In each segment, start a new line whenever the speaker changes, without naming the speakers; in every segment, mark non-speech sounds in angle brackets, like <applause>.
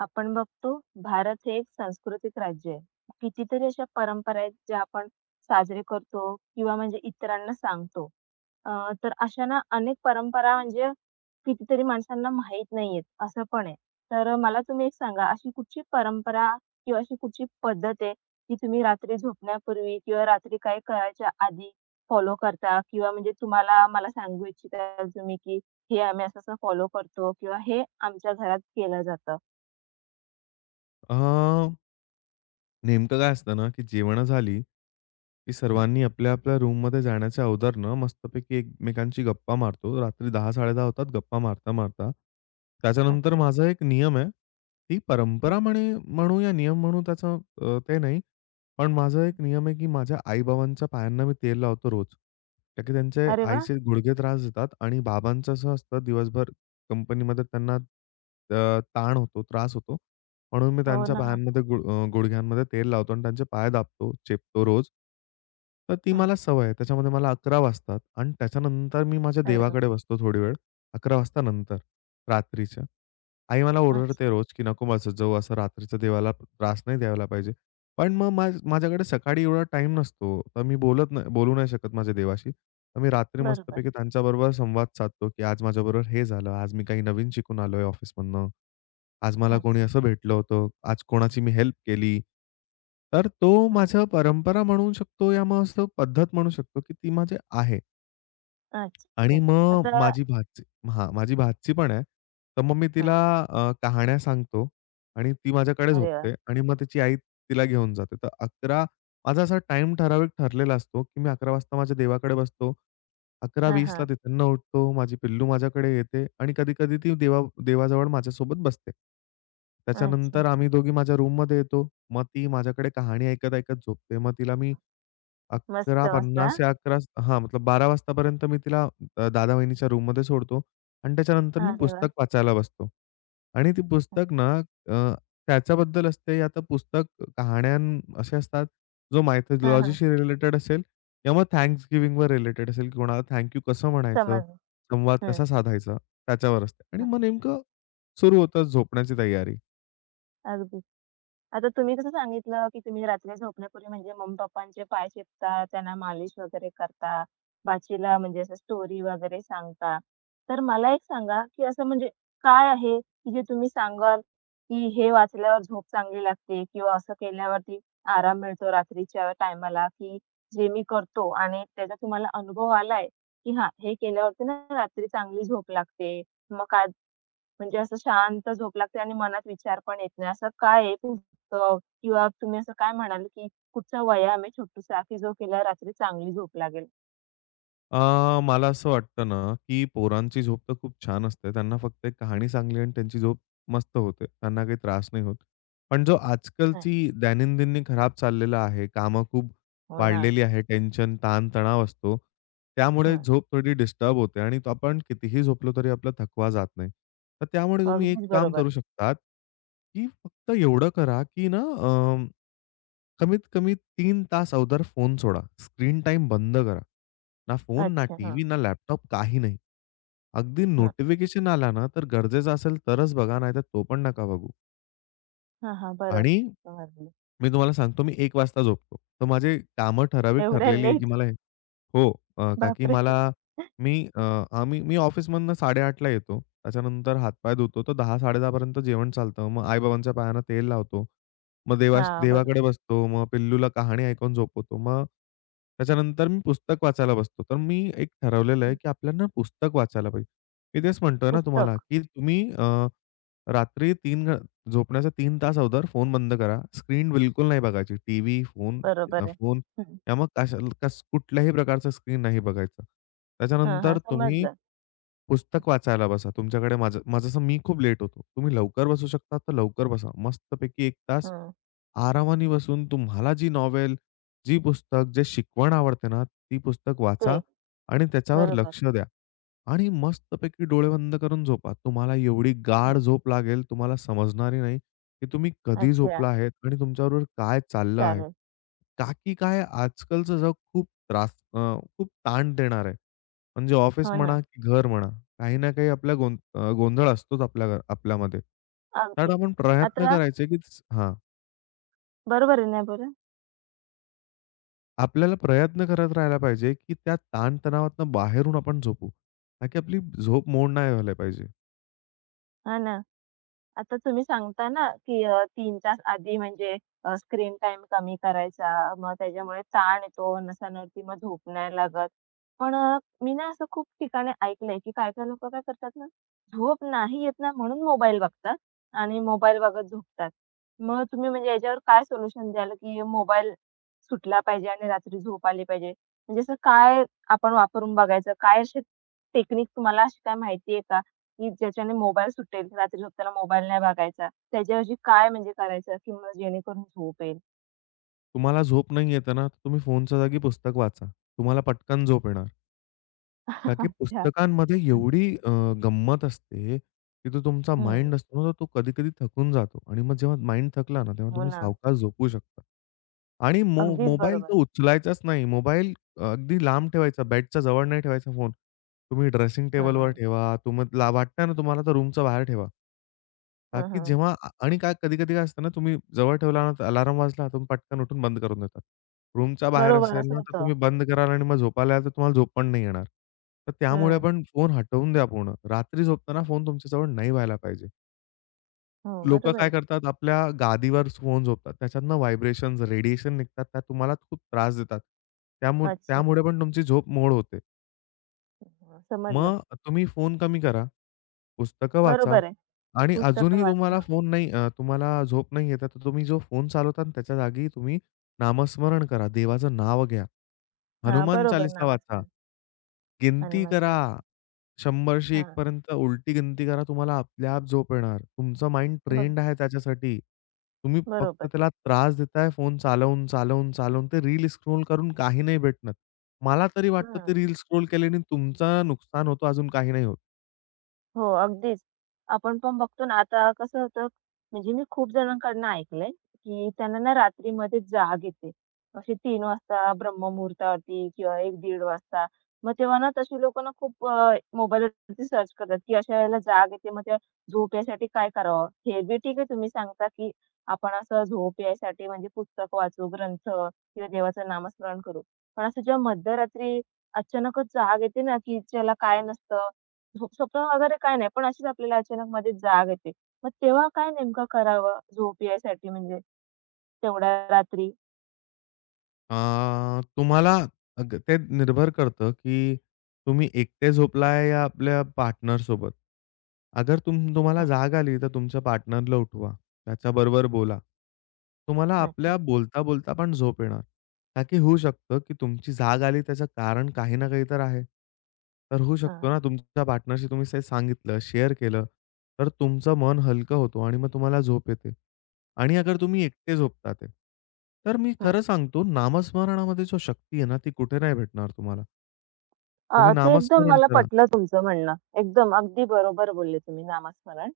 आपण बघतो भारत हे एक सांस्कृतिक राज्य आहे. कितीतरी अशा परंपरा आहेत ज्या आपण साजरे करतो किंवा म्हणजे इतरांना सांगतो. अ, तर अशा ना अनेक परंपरा म्हणजे कितीतरी माणसांना माहीत नाहीयेत, असं पण आहे. तर मला तुम्ही एक सांगा अशी कुठची परंपरा किंवा अशी कुठची पद्धत आहे, जी तुम्ही रात्री झोपण्यापूर्वी किंवा रात्री काही करायच्या आधी फॉलो करता किंवा म्हणजे तुम्हाला मला सांगू इच्छिता तुम्ही, की हे आम्ही असं-असं फॉलो करतो किंवा हे आमच्या घरात केलं जातं?
अ, नेमकं काय असतं ना, की जेवणं झाली, की सर्वांनी आपल्या-आपल्या रूममध्ये जाण्याच्या अगोदर मस्तपैकी एकमेकांशी गप्पा मारतो. रात्री 10-10:30 होतात गप्पा मारता-मारता. त्याच्यानंतर
अच्छा.
माझा एक नियम आहे. ती
हं.
परंपरा म्हणे म्हणू या नियम म्हणू त्याचा ते नाही. पण माझा एक नियम आहे, की माझ्या आई पायांना मी तेल लावतो रोज. का की त्यांचे
अरे वाह!
आईचे गुडघे त्रास देतात आणि बाबांचं असं असतं दिवसभर कंपनीमध्ये त्यांना अ, ताण होतो, त्रास होतो. म्हणून मी
हो
त्यांच्या
ना.
पायांमध्ये गुडघ्यांमध्ये तेल लावतो आणि त्यांचे पाय दाबतो, चेपतो रोज. तर ती
हां.
मला सवय आहे. त्याच्यामध्ये मला 11 वाजतात आणि त्याच्यानंतर मी माझ्या
अरे
देवाकडे
बापरे!
बसतो थोडी वेळ. 11 वाजता नंतर, रात्रीच्या. आई मला ओरडते
अच्छा.
रोज, की "नको मग असं जाऊ, असं रात्रीचं देवाला त्रास नाही द्यायला पाहिजे." पण मग माझ्याकडे सकाळी एवढा टाईम नसतो. तर मी बोलत नाही बोलू नाही शकत माझ्या देवाशी. तर मी रात्री
बरोबर.
मस्तपैकी त्यांच्याबरोबर संवाद साधतो, की "आज माझ्याबरोबर हे झालं. आज मी काही नवीन शिकून आलोय ऑफिसमधनं. आज मला कोणी
अच्छा.
असं भेटलं होतं. आज कोणाची मी हेल्प केली." तर तो
हां.
माझं परंपरा म्हणू शकतो या मग असं पद्धत म्हणू शकतो, की ती माझी आहे. आणि
अच्छा.
मग
आता
माझी भाची हां, माझी भाची पण आहे. तर मग मी तिला
हां.
कहाण्या सांगतो आणि ती माझ्याकडे
अरे वाह!
झोपते आणि मग तिची आई तिला घेऊन जाते. तर 11 माझा असा टाईम ठराविक ठरलेला असतो, की मी 11 वाजता माझ्या देवाकडे बसतो.
हां,
11:20ला
हां.
तिथून उठतो. माझी पिल्लू माझ्याकडे येते आणि कधी-कधी ती देवाजवळ माझ्यासोबत बसते. त्याच्यानंतर
अच्छा.
आम्ही दोघी माझ्या रूममध्ये येतो. मग ती माझ्याकडे कहाणी ऐकत-ऐकत झोपते. मग तिला मी
मस्त, मस्त. हां.
11:50 या 11 हां, मतलब 12 वाजतापर्यंत मी तिला दादा वहिनीच्या रूममध्ये सोडतो आणि त्याच्यानंतर मी
अरे वाह!
पुस्तक वाचायला बसतो. आणि ती पुस्तक ना अ, त्याच्याबद्दल असते या तर पुस्तक कहाण्या असे असतात, जो
हां, हां.
मायथॉलॉजीशी रिलेटेड असेल किंवा मग थँक्स गिव्हिंगवर रिलेटेड असेल, की कोणाला थँक यू कसं म्हणायचं,
समजलं.
संवाद
हं,
कसा साधायचा त्याच्यावर असते. आणि
हं.
मग नेमकं सुरू होतं झोपण्याची तयारी.
अगदी. आता तुम्ही कसं सांगितलं, की तुम्ही रात्री झोपण्यापूर्वी म्हणजे मम्मी-पप्पांचे पाय चेपता, त्यांना मालिश वगैरे करता, बाचीला म्हणजे असं स्टोरी वगैरे सांगता. तर मला एक सांगा, की असं म्हणजे काय आहे, की जे तुम्ही सांगाल, की हे वाचल्यावर झोप चांगली लागते किंवा असं केल्यावरती आराम मिळतो रात्रीच्या टायमाला, की जे मी करतो आणि त्याचा तुम्हाला अनुभव आलाय, की हां, हे केल्यावरती ना रात्री चांगली झोप लागते. मग काय म्हणजे असं शांत झोप लागते आणि मनात विचार पण येत नाही. असं काय आहे पुस्तक किंवा तुम्ही असं काय म्हणाले, की कुठचा व्यायाम आहे छोटूसा, की जो केल्यावर रात्री चांगली झोप लागेल?
मला असं वाटतं ना, की पोरांची झोप तर खूप छान असते. त्यांना फक्त एक कहाणी सांगली आणि त्यांची झोप मस्त होते. त्यांना काही त्रास नाही होत. पण जो आजकालची
अच्छा.
दैनंदिनी खराब चाललेला आहे. कामं खूप
हो ना.
वाढलेली आहे. टेन्शन, ताण-तणाव असतो. त्यामुळे
हं.
झोप थोडी डिस्टर्ब होते आणि तो आपण कितीही झोपलो तरी आपला थकवा जात नाही. तर त्यामुळे तुम्ही एक
अगदीच
काम
बरोबर.
करू शकतात, की फक्त एवढं करा, की कमीत कमी 3 तास अगोदर फोन सोडा. स्क्रीन टाईम बंद करा. ना फोन, ना
अच्छा.
टीव्ही,
हां,
ना लॅपटॉप, काही नाही. अगदी
हां.
नोटिफिकेशन आला ना, तर गरजेचं असेल तरच बघा, नाहीतर तो पण नका बघू.
हां, हां. बरं
आणि
समजलं.
मी तुम्हाला सांगतो मी एक वाजता झोपतो. तर माझे कामं ठराविक
एवढ्या
ठरलेली आहे, की
लेट?
मला हे हो. का की
बापरे!
मला मी अ, आम्ही मी ऑफिसमधनं 8:30 ला येतो. त्याच्यानंतर हातपाय धुतो. तर 10:00-10:30 पर्यंत जेवण चालतं. मग आई-बाबांच्या पायांना तेल लावतो. मग
हां,
देवाकडे
बरोबर.
बसतो. मग पिल्लूला कहाणी ऐकून झोपवतो. मग त्याच्यानंतर मी पुस्तक वाचायला बसतो. तर मी एक ठरवलेलं आहे,
हं.
की आपल्याला पुस्तक वाचायला पाहिजे. मी तेच म्हणतोय ना तुम्हाला,
पुस्तक.
की रात्री 3 झोपण्याच्या तीन तास अगोदर फोन बंद करा. स्क्रीन बिलकुल नाही बघायची.
बरोबर आहे.
फोन
हं.
किंवा मग कशा कस कुठल्याही प्रकारचा स्क्रीन नाही बघायचा.
हां, हां.
त्याच्यानंतर तुम्ही
समजलं.
पुस्तक वाचायला बसा. तुमच्याकडे माझं माझं असं मी खूप लेट होतो. तुम्ही लवकर बसू शकता तर लवकर बसा. मस्तपैकी 1 तास
हं.
आरामाने बसून तुम्हाला जी नॉव्हेल, जी पुस्तक, जे शिकवण आवडते ना, ती पुस्तक
ते.
वाचा आणि त्याच्यावर
बरोबर.
लक्ष द्या. आणि मस्तपैकी डोळे बंद करून झोपा. तुम्हाला एवढी गाढ
हं.
झोप लागेल, तुम्हाला समजणारही नाही, की तुम्ही कधी
अच्छा.
झोपला आहेत आणि तुमच्याबरोबर काय चाललं आहे.
चालेल.
का की
हं.
काय आजकालचं जग खूप ताण देणार आहे. म्हणजे ऑफिस
हो
म्हणा,
ना.
की घर म्हणा, काही ना काही आपला गोंधळ असतोच आपल्या आपल्यामध्ये. कारण
अगदी.
आपण प्रयत्न
आता
करायचे, की हां,
बरोबर आहे ना बरं?
आपल्याला प्रयत्न करत राहायला पाहिजे, की त्या ताणतणावातून बाहेरून आपण झोपू. ताकी आपली झोप मोड नाही व्हायला पाहिजे.
हां ना. आता तुम्ही सांगता ना, की 3 तास आधी म्हणजे स्क्रीन टाईम कमी करायचा. मग त्याच्यामुळे ताण येतो, नसांवरती मग झोप नाही लागत. पण मी ना असं खूप ठिकाणी ऐकलंय, की काही-काही लोकं काय करतात ना, झोप नाही येत ना म्हणून मोबाईल बघतात आणि मोबाईल बघत झोपतात. मग तुम्ही म्हणजे याच्यावर काय सोल्युशन द्याल, की मोबाईल सुटला पाहिजे आणि रात्री झोप आली पाहिजे? म्हणजे असं काय आपण वापरून बघायचं? काय अशी टेक्निक तुम्हाला अशी काय माहिती आहे की ज्याच्याने मोबाईल सुटेल, रात्री झोपताना मोबाईल नाही बघायचा. त्याच्याऐवजी काय म्हणजे करायचं की मग जेणेकरून झोप येईल.
तुम्हाला झोप नाही येत आहे ना, तर तुम्ही फोनच्या जागी पुस्तक वाचा. तुम्हाला पटकन झोप येणार. का
<laughs>
की
अच्छा.
पुस्तकांमध्ये
असं.
गंमत असते, की तो तुमचा माइंड
हं.
असतो ना, तर तो कधी-कधी थकून जातो आणि मग जेव्हा माइंड थकला ना, तेव्हा
हो
तुम्ही
ना.
सावकाश झोपू शकता. आणि
अगदीच
मोबाईल
बरोबर.
तर उचलायचाच नाही. मोबाईल अगदी लांब ठेवायचा. बेडच्या जवळ नाही ठेवायचा फोन. तुम्ही ड्रेसिंग टेबलवर
हां.
ठेवा. तुम्हाला वाटतं ना तुम्हाला तर रूमच्या बाहेर ठेवा. का
हं,
की
हं.
जेव्हा आ आणि काय कधी-कधी काय असतं ना, तुम्ही जवळ ठेवला ना, अलार्म वाजला तुम्ही पटकन उठून बंद करून देतात. रूमच्या बाहेर
बरोबर
असेल
असं
ना, तर
होतं.
तुम्ही बंद कराल आणि मग झोपायला याल, तर तुम्हाला झोप पण नाही येणार. तर त्यामुळे
हं.
आपण फोन हटवून द्या पूर्ण. रात्री झोपताना फोन तुमच्याजवळ नाही व्हायला पाहिजे.
हो,
लोकं काय
बरोबर.
करतात, आपल्या गादीवर स्पोन्ज होतात. त्याच्यातनं व्हायब्रेशन्स, रेडिएशन निघतात. त्या तुम्हाला खूप त्रास देतात.
अच्छा.
त्यामुळे पण तुमची झोप मोड होते.
हां, समजलं.
मग तुम्ही फोन कमी करा, पुस्तकं वाचा
बरोबर आहे.
आणि
पुस्तकं
अजूनही
वाचा. हां.
तुम्हाला झोप नाही येत आहे, तर तुम्ही जो फोन चालवता ना, त्याच्या जागी तुम्ही नामस्मरण करा. देवाचं नाव घ्या.
हां,
हनुमान
बरोबर
चालीसा वाचा.
नामस्मरण
गिनती
हनुमान
करा.
चालीसा.
100शी एक
हां,
पर्यंत उलटी गिनती करा. तुम्हाला झोप येणार. तुमचं माइंड
ब
ट्रेंड आहे त्याच्यासाठी. तुम्ही फक्त
बरोबर.
त्याला त्रास देताय फोन चालवून. ते रील स्क्रोल करून काही नाही भेटणार. मला तरी वाटतं ते
हां.
रील स्क्रोल केल्याने तुमचं नुकसान होतं, अजून काही नाही होत.
हो, अगदीच. आपण पण बघतो ना, आता कसं होतं, म्हणजे मी खूप जणांकडून ऐकलंय, की त्यांना ना रात्रीमध्ये जाग येते. अशी 3:00 वाजता ब्रह्ममुहूर्तावरती किंवा एक दीड वाजता. मग तेव्हा ना तशी लोकं ना खूप मोबाईलवरती सर्च करतात, की अशा वेळेला जाग येते, मग त्या झोप यासाठी काय करावं? हे बी ठीक आहे तुम्ही सांगता, की आपण असं झोप यासाठी म्हणजे पुस्तक वाचू, ग्रंथ किंवा देवाचं नामस्मरण करू. पण असं जेव्हा मध्यरात्री अचानकच जाग येते ना, की ज्याला काय नसतं झोप स्वप्न वगैरे काही नाही, पण अशीच आपल्याला अचानक मध्येच जाग येते. मग तेव्हा काय नेमकं करावं झोप यायसाठी म्हणजे तेवढ्या रात्री?
अ, तुम्हाला अग ते निर्भर करतं, की तुम्ही एकटे झोपलाय या आपल्या पार्टनरसोबत. अगर तुम्हाला
हं,
जाग आली, तर तुमच्या पार्टनरला उठवा. त्याच्याबरोबर बोला. तुम्हाला
अच्छा.
आपल्या बोलता-बोलता पण झोप येणार. का की होऊ शकतं, की तुमची जाग आली त्याचं कारण काही ना काही तर आहे. तर होऊ शकतो
हां,
ना, तुमच्या पार्टनरशी तुम्ही ते सांगितलं, शेअर केलं, तर तुमचं मन हलकं होतो आणि मग तुम्हाला झोप येते. आणि अगर तुम्ही एकटे झोपतात आहे. तर मी
हं.
खरं सांगतो नामस्मरणामध्ये जो शक्ती आहे ना, ती कुठे नाही भेटणार तुम्हाला. तुम्ही
ते एकदम
नामस्मरण
मला
करा.
पटलं तुमचं म्हणणं. एकदम अगदी बरोबर बोलले तुम्ही नामस्मरण.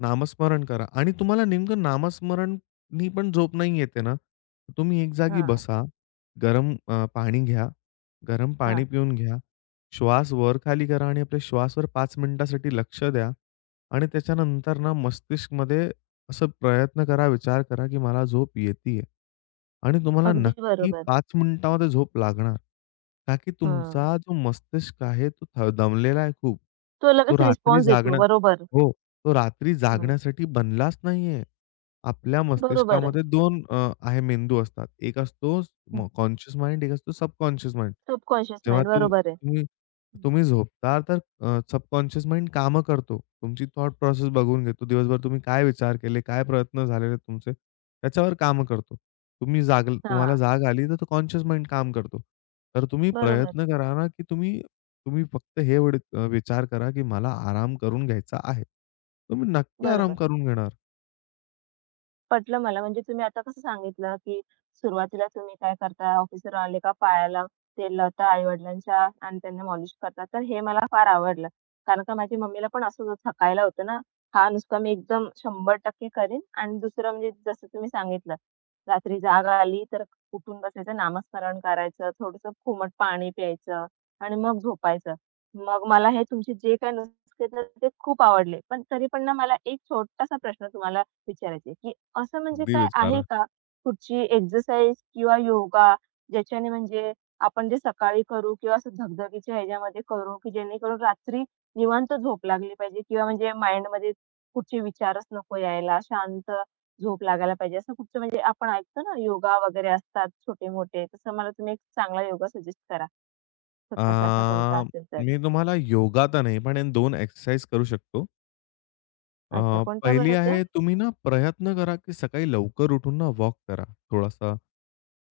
नामस्मरण करा आणि तुम्हाला नेमकं नामस्मरणनी पण झोप नाही येते ना, तर तुम्ही एक जागी
हां,
बसा. पाणी घ्या. गरम पाणी
हां.
पिऊन घ्या. श्वास वर-खाली करा आणि आपल्या श्वासवर 5 मिनिटासाठी लक्ष द्या आणि त्याच्यानंतर ना मस्तिष्कमध्ये असं प्रयत्न करा, विचार करा, की मला झोप येतीये आणि तुम्हाला
अगदी
नक्की
बरोबर.
5 मिनिटामध्ये झोप लागणार. का की तुमचा
हं.
जो मस्तिष्क आहे तो दमलेला आहे खूप.
तो
तो
लगेच
रात्री
रिस्पॉन्स देतो.
जागणं
बरोबर.
हो. तो रात्री
हं.
जागण्यासाठी बनलाच नाहीये. आपल्या
बरोबर आहे.
मस्तिष्कामध्ये 2 अ, आहे मेंदू असतात. एक असतो
हं.
कॉन्शियस माइंड, एक असतो सबकॉन्शियस माइंड.
सबकॉन्शियस
जेव्हा
माइंड
तू
बरोबर आहे.
तुम्ही
हं.
तुम्ही झोपता, तर सबकॉन्शियस माइंड कामं करतो. तुमची थॉट प्रोसेस बघून घेतो. दिवसभर तुम्ही काय विचार केले, काय प्रयत्न झालेले तुमचे, त्याच्यावर कामं करतो. तुम्ही जागल तुम्हाला
हां.
जाग आली, तर तो कॉन्शियस माइंड काम करतो. तर तुम्ही
बरोबर,
प्रयत्न करा ना, की तुम्ही तुम्ही फक्त हे एवढे विचार करा, की मला आराम करून घ्यायचा आहे. तुम्ही नक्की आराम
बरोबर.
करून घेणार.
पटलं मला. म्हणजे तुम्ही आता कसं सांगितलं, की सुरुवातीला तुम्ही काय करता, ऑफिसवर आले का पायाला तेल लावता आई-वडिलांच्या आणि त्यांना मॉलिश करता. तर हे मला फार आवडलं. कारण का माझ्या मम्मीला पण असंच थकायला होतं ना. हा नुसता मी एकदम 100% करीन आणि दुसरं म्हणजे जसं तुम्ही सांगितलं, रात्री जाग आली तर उठून बसायचं, नामस्मरण करायचं, थोडंसं कोमट पाणी प्यायचं आणि मग झोपायचं. मग मला हे तुमचे जे काही नुस्खे ते खूप आवडले. पण तरी पण ना मला एक छोटासा प्रश्न तुम्हाला विचारायचा की असं म्हणजे
अगदी
काय आहे
विचारा.
का? कुठची एक्सरसाइज किंवा योगा ज्याच्याने म्हणजे आपण जे सकाळी करू किंवा असं धगधगीच्या ह्याच्यामध्ये करू, की जेणेकरून रात्री निवांत झोप लागली पाहिजे किंवा म्हणजे माइंडमध्ये कुठचे विचारच नको यायला, शांत झोप लागायला पाहिजे. असं कुठचं म्हणजे आपण ऐकतो ना योगा वगैरे असतात छोटे-मोठे, तसं मला तुम्ही एक चांगला योगा सजेस्ट करा
अ,
छोटासा असा कोणता असेल तर.
मी तुम्हाला योगा तर नाही, पण 2 एक्सरसाइज करू शकतो. अ,
अच्छा, कोणत्या
पहिली
बरं त्या?
आहे तुम्ही ना प्रयत्न करा, की सकाळी लवकर उठून ना वॉक करा थोडासा.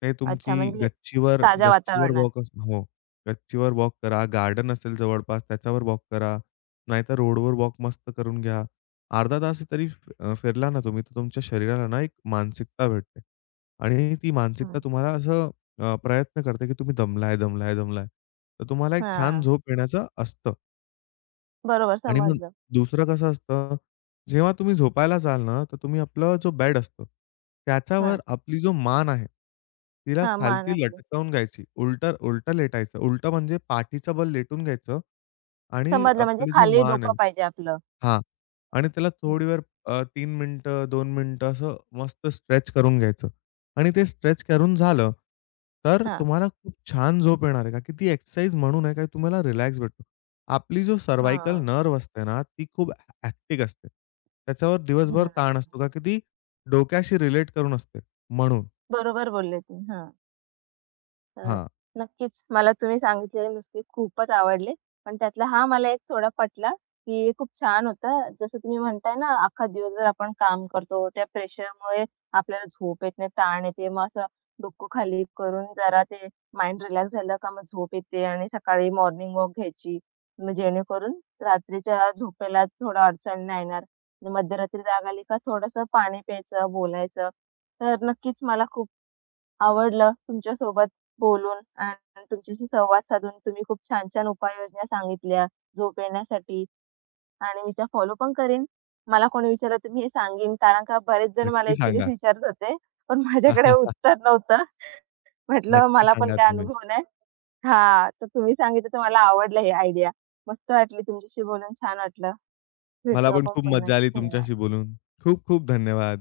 ते
अच्छा,
तुमची
म्हणजे
गच्चीवर
ताज्या
गच्चीवर
वातावरणात.
वॉक असं हो. गच्चीवर वॉक करा. गार्डन असेल जवळपास त्याच्यावर वॉक करा. नाहीतर रोडवर वॉक मस्त करून घ्या. अर्धा तास तरी फिरला ना तुम्ही, तर तुमच्या शरीराला ना एक मानसिकता भेटते. आणि ती
हं.
मानसिकता तुम्हाला प्रयत्न करते, की तुम्ही दमलाय, दमलाय, दमलाय. तर तुम्हाला एक छान
हां.
झोप येण्याचं असतं.
बरोबर
आणि मग
समजलं.
दुसरं कसं असतं, जेव्हा तुम्ही झोपायला जाल ना, तर तुम्ही आपलं जो बेड असतो,
हां.
त्याच्यावर आपली जो मान आहे, तिला
हां, मान
खालती
आपली.
लटकवून घ्यायची. उलटं उलटं लेटायचं. उलटं म्हणजे पाठीचं बल लेटून घ्यायचं आणि
समजलं म्हणजे
आपली जो
खाली
मान
डोकं
आहे
पाहिजे आपलं.
हां. आणि त्याला
हं.
थोडी वेळ 3 मिनिटं, 2 मिनिटं असं मस्त स्ट्रेच करून घ्यायचं. आणि ते स्ट्रेच करून झालं, तर
हां,
तुम्हाला खूप छान झोप येणार आहे. का की ती एक्सरसाइज म्हणून आहे, का तुम्हाला रिलॅक्स भेटतो. आपली जो सर्व्हायकल
हां.
नर्व्ह असते ना, ती खूप ॲक्टिव्ह असते. त्याच्यावर दिवसभर
हं.
ताण असतो, का की ती डोक्याशी रिलेट करून असते म्हणून.
बरोबर बोलले तुम्ही. हां. तर
हां.
नक्कीच मला तुम्ही सांगितलेले नुसते खूपच आवडले. पण त्यातला हा मला एक थोडा पटला, की खूप छान होतं. जसं तुम्ही म्हणताय ना, अख्खा दिवसभर आपण काम करतो. त्या प्रेशरमुळे आपल्याला झोप येत नाही, ताण येते. मग असं डोकं खाली करून जरा ते माइंड रिलॅक्स झालं का मग झोप येते आणि सकाळी मॉर्निंग वॉक घ्यायची. मग जेणेकरून रात्रीच्या झोपेला थोडा अडचण नाही येणार. मध्यरात्री जाग आली का थोडंसं पाणी प्यायचं, बोलायचं. तर नक्कीच मला खूप आवडलं तुमच्यासोबत बोलून आणि तुमच्याशी संवाद साधून. तुम्ही खूप छान छान उपाययोजना सांगितल्या झोप येण्यासाठी आणि मी त्या फॉलो पण करीन. मला कोणी विचारलं तर मी हे सांगेन कारण का बरेच जण मला
नक्की
इतकेच
सांगा.
विचारत होते, पण माझ्याकडे
<laughs>
उत्तर नव्हतं. म्हटलं
नक्की
मला पण
सांगा
काय
तुम्ही.
अनुभव नाही. हां, तर तुम्ही सांगितलं तर मला आवडलं ही आयडिया. मस्त वाटली तुमच्याशी बोलून छान वाटलं.
मला
भेटू
पण
आपण
खूप
पुन्हा.
मज्जा आली
धन्यवाद.
तुमच्याशी बोलून. खूप खूप धन्यवाद.